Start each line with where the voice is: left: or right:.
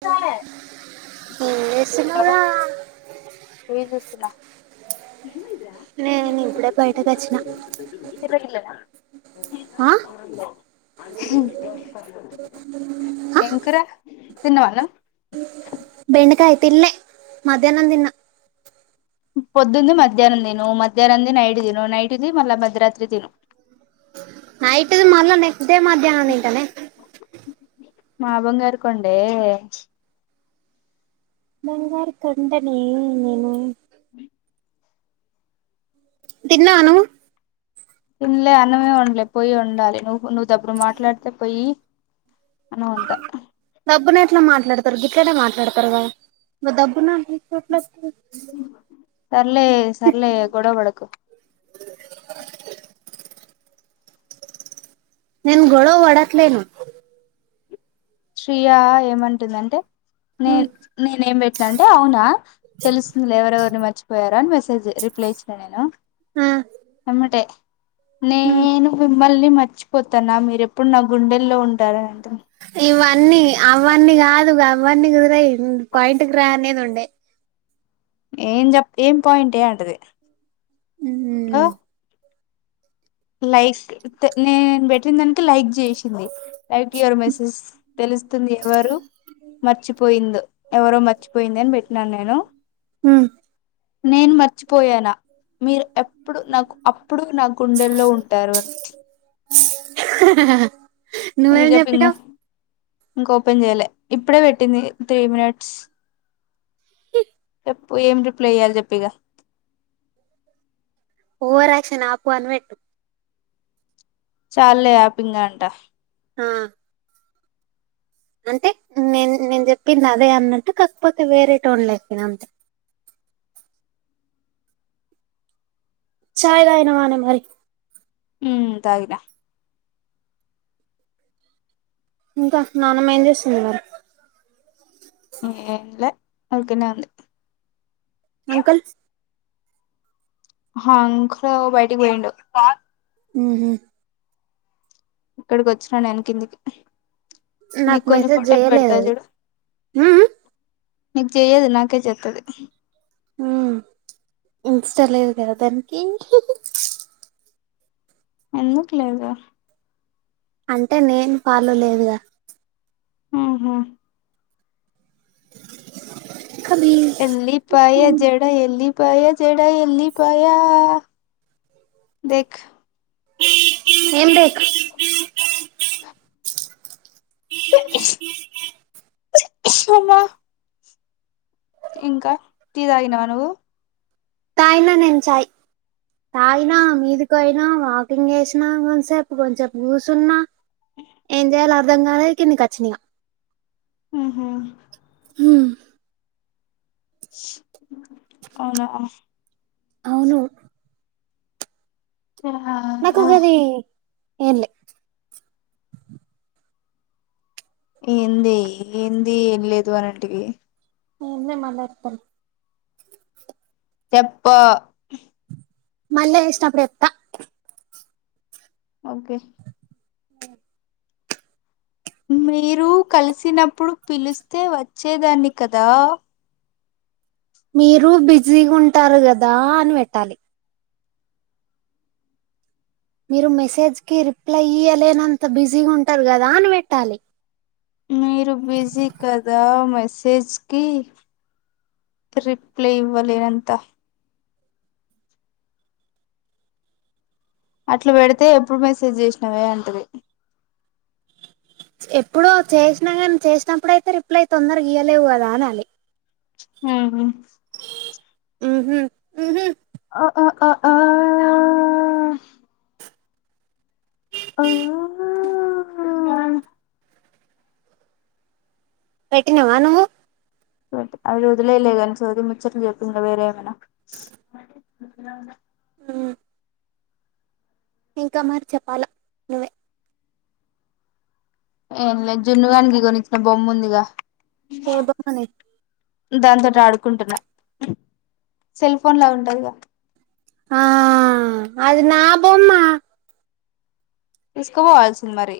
left: స
right: ఏం
left: [inaudible] హలో
right: చేస్తున్నావురా
left: టీవీ జూస్తున్నా
right: నేను ఇప్పుడే బయటకి వచ్చినా ఆ?
left: ఏం కూరా తిన్నవా రా
right: బెండకాయ తిన్లే మధ్యాహ్నం తిన్నా
left: పొద్దుంది మధ్యాహ్నం తను మధ్యాహ్నంది నైట్ దిను నైట్ది మళ్ళా మధ్యరాత్రి తిను
right: నైట్ది మళ్ళ నెక్స్ట్ డే మధ్యాహ్నం తింటనే
left: మా బంగారు కొండె
right: బంగారు కొండనే
left: బ
right: తిన్నావా నువ్వు
left: తినలే అన్నమే ఉండలే పోయి ఉండాలి నువ్వు నువ్వు దబ్బడు మాట్లాడితే పోయి [unintelligible]
right: డబ్బున ఎట్ల మాట్లాడతారు గిట్లనే మాట్లాడతారు గా [unintelligible]
left: సర్లే సర్లే గొడవపడకు
right: నేను గొడవ [unintelligible]
left: శ్రియ ఏమంటుందంటే నే
right: ఉమ్,
left: నేనే ఏం పెట్నంటే అవునా తెలుస్తుంది లే ఎవరెవరిని మర్చపోయార అని మెసేజ్ రిప్లై ఇచ్చినాను నేను
right: ఆ
left: యమ్మటే
right: ఉమ్.
left: నేను మిమ్మల్ని మర్చిపోతాన మీరు ఎప్పుడు నా గుండెల్లో ఉంటారంట
right: ఇవన్నీ అవన్నీ కాదు అవన్నీ [unintelligible] పాయింట్కి రా అనేది ఉండే
left: ఏం ఏం పాయింట్ ఏ అంటది
right: ఉమ్.
left: లైక్ నేను పెట్టిన దానికి లైక్ చేయి లైట్ [unintelligible] మెసేజ్ తెలుస్తుంది ఎవరు మర్చిపోయిందొ ఎవరో మర్చిపోయింది అని పెట్టినాను నేను
right: ఉ
left: నేను మర్చిపోయాన మీరు ఎప్పుడు నాకు అప్పుడు న లో ఉంటరు
right: నువ్వేం చెప్పినావు
left: [unintelligible] ఓపన్ చేయాల ఇప్పుడే పెటింది త్రీ మినట్స్
right: ఇ
left: చెప్పు ఏం రిప్లై ఇయ్యాలి చెప్పు ఇగ
right: ఓవర్ ఆక్షన్ ఆపు అని పెట్టు
left: చాలే ఆపు ఇంగ అంట
right: ఆ అంటే నేను నేను చెప్పింది అదే అన్నట్టు కాకపోతే వేరే టోన్ [unintelligible] చాయ్ తగినవనే మరి
left: ఉ తాగుత
right: ఇంక నాన్నమ్మా ఏం చేస్తుంది ఇంగ
left: [unintelligible] ఉంది
right: అంకల్
left: [unintelligible] బయటికి పోయిండు
right: ఉ
left: ఇక్కడికి వచ్చిన నేను కిందికి
right: నాకు
left: నీకు కొన్ని
right: మెసేజ్
left: ఫోటోలు
right: చేయలేదు
left: పెడత
right: అది
left: చూడు
right: మ్మ్.
left: నీకు చెయ్యదు నాకే చెత్తది
right: ఆ ఇన్స్ట లేదు కదా దానికి
left: ఎందుకులేదు
right: అంటే నేను పాలో లేదుగ
left: ఉహు
right: [unintelligible]
left: ఎల్లి పయా
right: మ్మ్.
left: జడా ఎల్లి పయా జడా ఎల్లి పయా దేక్
right: ఏం [unintelligible]
left: సినిమా ఇంక టీ తాగినవ నువ్వు
right: తగిన నేను చాయ్ తాగినా మీదికోయినా వాకింగ్ చేసినా కొంతసేపు కొంచసేపు కూర్చున్నా ఏం చేయాలో అర్ధం కాలే కింది ఖచ్చినగా
left: ఆహ
right: ఆ
left: అవునా
right: అవును
left: ఆ
right: నాకుగది ఏంలే
left: ఏంది ఏంది ఏం లేదు అనంటివి
right: ఏంలే మల్ల చెప్తా
left: చెప్ప
right: మల్ల చేసినపుడు చెప్తా
left: ఓకే
right: అ
left: మీరు కలిసినప్పుడు పిలిస్తే వచ్చేదాన్ని కదా
right: మీరు బిజీ ఉంటారు కదా అని పెట్టాలి మీరు మెసేజ్ కి రిప్లై ఇయలేనంత బిజీగా ఉంటారు కదా అని పెట్టాలి
left: మీరు బిజీ కదా మెసేజ్ కి రిప్లే ఇవ్వాలేనంత అట్లా పెడితే ఎప్పుడు మెసేజ్ చేసినవే అంటది
right: ఎప్పుడు చేసినా కానీ చేసినప్పుడుయితే రిప్లై తొందరగా గీయలేవు కదా అనాలి
left: ఆహా
right: ఉహు ఉహు
left: ఆ ఆ
right: పెట్టినావా నువ్వు
left: అ వదిలే లే గని చది ముచ్చట్లు చెప్పు ఇంగ వేరె ఏమైనా
right: ఆ ఇంకా మరి చెప్పాలా నువ్వే
left: ఏం లేదు జున్నగానికి కొని ఇచ్చిన బొమ్మ ఉంది గా
right: ఏ బొమ్మనే
left: దాంతోటి ఆడుకుంటున్నా సెల్ ఫోన్ లా ఉంటదిగా
right: ఆ అది నా బొమ్మ
left: తీసుకుపోవాల్సింది మరి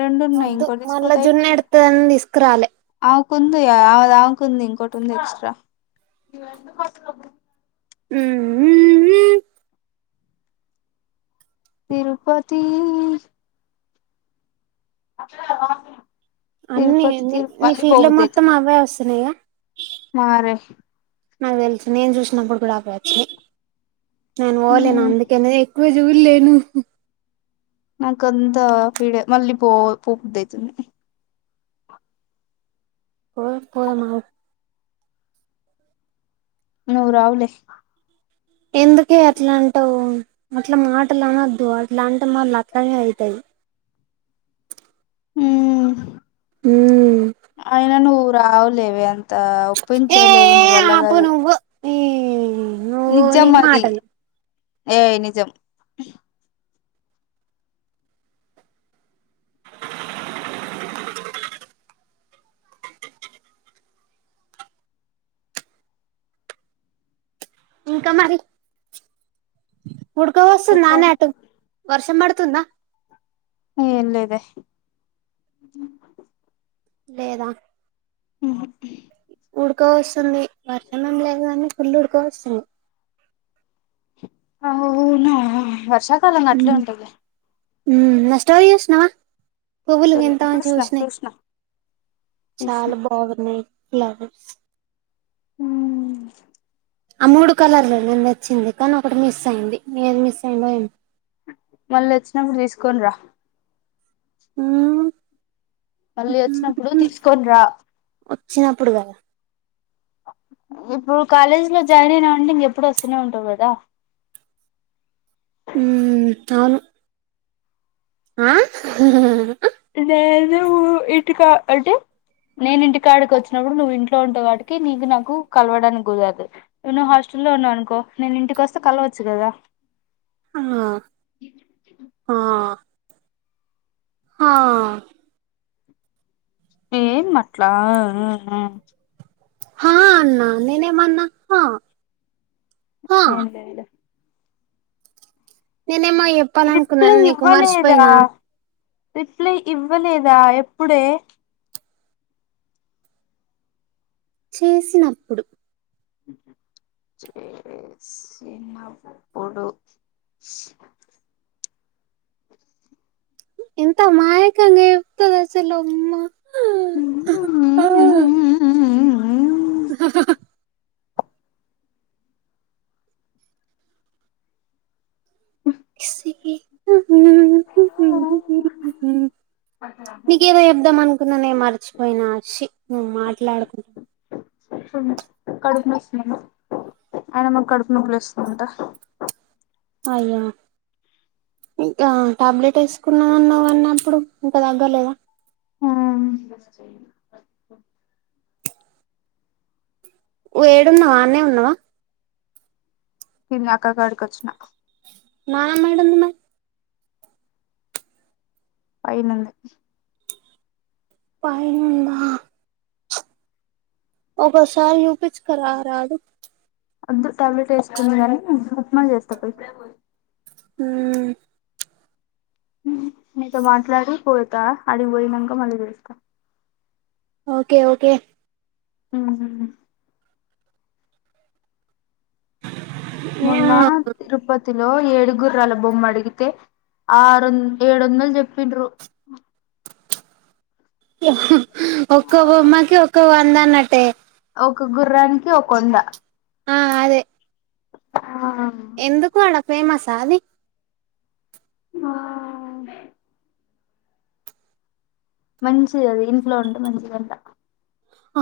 left: రెండున్నాయి
right: వద్దు
left: ఇంకోటి
right: మళ్ళా
left: తీసుకపోతే
right: జున్ను
left: అయిపోవు
right: ఎడుతుందని తీసుకురాలే
left: అమేకుంది గా ఆమెది అమేకుంది ఇంకోటి ఉంది ఎక్స్ట్రా
right: మ్మ్
left: తిరుపతి తిరుపతి తిరు మళ్లి పోబుద్దైతుంది
right: వస్తునయి గా
left: నా రే
right: నాకు తెలుసు నేను చూసినప్పుడు కూడా అవ్వే వచ్చినాయి నేను పోలేను అందు కనేది ఎక్కువ జూలేను
left: నాకంతా పీడ మళ్ళీ పో పోబుద్ధి అయితుంది
right: పోదాం పోదమగు
left: నూరువులే
right: ఎందుకే అట్లా అంటావు అట్లా మాటలు అనొద్దు అట్లా అంటే మాళ్ళ అట్లనే అవుతాయి
left: మ్మ్
right: ఉమ్
left: అయినా నువ్వు రావలేవ అ
right: ఏ
left: ఒప్పించే లేవు నీ వల్లగా
right: ఆపు నువ్వు ఈ నువ్వు నీ
left: నిజం అది
right: మాటలు
left: ఏ నిజం
right: ఇంకా మరి హుడుకో వస్తుంది నానే
left: చెప్పాలి
right: అటు వర్షం పడుతుందా
left: న ఇల్ ఇద అ
right: లేదా
left: ఉహ
right: ఉడుకో వస్తుంది వర్షమం లేదుని ఫుల్ ఉడుకో వస్తుంది
left: అనా వర్షాకాలం అట్లే ఉంటంది
right: నష్టమే చేసినవా పువ్వులు
left: చూడలే
right: వింతా అని
left: చూసిన
right: చూసినాయి
left: చూసిన చూసిన
right: చాలా బా ఆర్గనైట్ ఫ్లావర్స్ ఆ మూడు కలర్లు నేను వచ్చింది కానీ ఒకటి మిస్ అయింది నది మిస్ అయిందో ఏం
left: మళ్ళీ వచ్చినప్పుడు తీసుకోని రా
right: మ్మ్
left: మళ్ళీ వచ్చినప్పుడు తీసుకోని రా
right: వచ్చినప్పుడు కదా
left: ఇప్పుడు కాలేజ్ లో జాయిన్ అయినా ఉంటే ఇంకెప్పుడు వస్తూనే ఉంటవు కదా
right: హ్ అవును ఆ
left: నేదు ఇటుకా అంటే నేను ఇంటికాడికి వచ్చినప్పుడు నువ్వు ఇంట్లో ఉంటే వాటికి నీకు నాకు కలవడానికి కుదరదు నువ్ హాస్టల్లో ఉన్నావు అనుకో నేను ఇంటికి వస్తే కలవచ్చు కదా
right: ఆ మ్మ్
left: ఏన్ మాట్లా
right: హా అన్నా నేనే మాన్నా
left: ఏ లే లేడి
right: నేనేమ
left: రిప్లై
right: చెప్పాలనుకున్నాను నీకు
left: ఇవ్వలేదా
right: మర్చిపోయినా
left: రిప్లై ఇవ్వలేదా ఎప్పుడే
right: చేసినప్పుడు
left: చేసినప్పుడు
right: ఎంత మాయకంగా ఇప్తదసలు ఉమ్మా
left: హ్మ్మ్
right: ఆ నీకేదో చెద్దాం అనుకున్నా నే మర్చిపోయినా హసిి నువ్వు మాట్లాడుకుంటా
left: చూ కడుపు న వస్తున్నా అయన మాకు కడుపు నొప్పులు ఇస్తుమంట
right: అయ్యో ఇంకా టాబ్లెట్ వేసుకున్నా ఉన్నావ అన్నప్పుడు ఇంకా తగ్గలేదా ఏడ ఉన్నావ్ అనే ఉన్నావా
left: నీను అక్క కాడికిచ్చిన
right: ఆ మేడంమ్ నా
left: పైనుంది
right: పైన్నా ఉందా ఒక సారీ యూపిచ్కా రాదు
left: టాబ్లెట్ వేసుకుని కాని ఉప్మా చేస్తా పోయి
right: ఉ
left: నీతో మాట్లాడి పోతా అడిగికిపోయినాక మళ్ళీ చూస్తా
right: ఓకే ఓకే
left: ఉ ఉందా తిరుపతిలో ఏడుగుర్రాల బొమ్మ అడిగితే ఆరు ఏడు వందలు చెప్పండ్రు
right: ఒక్కో బొమ్మకి ఒక్కో వంద అన్నట్టే
left: ఒక గుర్రానికి ఒక్కోవద
right: ఆ అదే
left: ఆ
right: ఎందుకు అడ ఫేమసా అది
left: ఆ మంచి అది ఇంట్లో ఉంటే మంచిదంట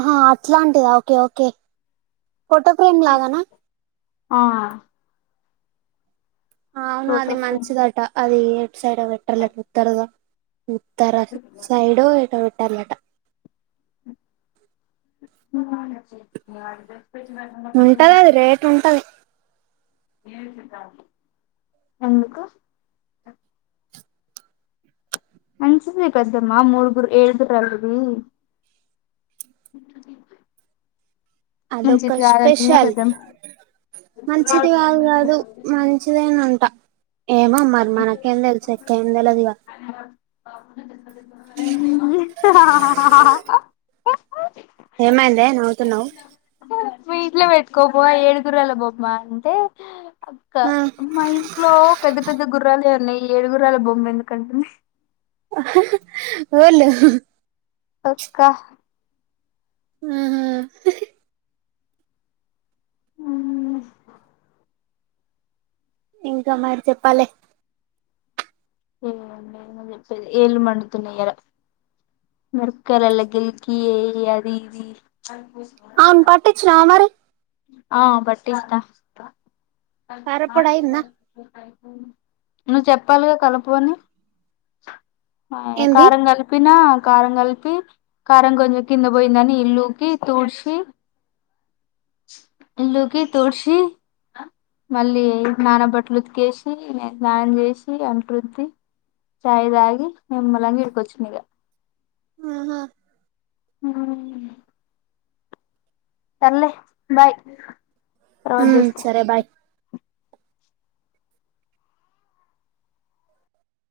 right: హా అట్లాంటిదా ఓకే ఓకే ఫోటో ఫ్రేమ్ లాగానా
left: ఆ
right: అవునా
left: ఫోటో
right: అది
left: ఫ్రేమ్
right: మంచిదట అది ఎ సైడ్ పెట్టాలట ఉత్తర ఉత్తర సైడ్ ఏటో పెట్టాలంట
left: ఉ
right: ఉంటది అది రేట్ ఉంటది
left: ఏడ్చిందామే ఎందుకు మంచిదే పెద్దమ్మ మూడు ఏడు గుర్రాలది
right: చ్ అదోక
left: మంచిది కాదంటుంది గా
right: స్పెషల్
left: పెద్దమ్మ
right: మంచిది కాదు కాదు మంచిదేనంట ఏమో మరి మనకేం తెలుసు మనకేం తెలియదు కదా ఇంకా
left: ఉ ఆ ఆ ఆ చెప్పు
right: ఏమైందే నవ్వుతున్నావ్
left: మీ ఇంట్లో పెట్టుకో పోవే ఏడుగురాల బొమ్మ అంటే అక్క
right: ఆ
left: అమ్మా ఇట్లో పెద్ద పెద్ద గుర్రాలే ఉన్నాయి ఏడుగుర్రాల బొమ్మ ఎందుకంటంది
right: ఎవలు
left: అక్క
right: ఆ హా ఇంకా మరి చెప్పాలి
left: ఏండి చెప్పేది ఏళ్ళు మండుతున్నాయి ఈయాల మిరపకాయలల్ల గిల్కి అది ఇది
right: ఆమెను పట్టిచ్చునా మరి
left: ఆ పట్టించిన
right: కారప్పొడి అయిందా
left: నువ్వు చెప్పాలిగా కలుపు అని ఆ
right: ఏంది
left: కారం కల్ ప్పినా కారం కలిపి కారం కొంచెం కింద పోయిందని ఇల్లుకి తుడ్చి ఇల్లుకి తుడ్సి మళ్ళీ నాన బట్టలు ఉతికేసి స్నానం చేసి అంట్టురుద్ది చాయతగి నిమ్మలంగా ఇడ్కొచ్చిన ఇగ
right: ఆహా
left: మ్మ్ సర్లే బాయ్ తర్వాత
right: ఉమ్
left: చెస్
right: సరే బాయ్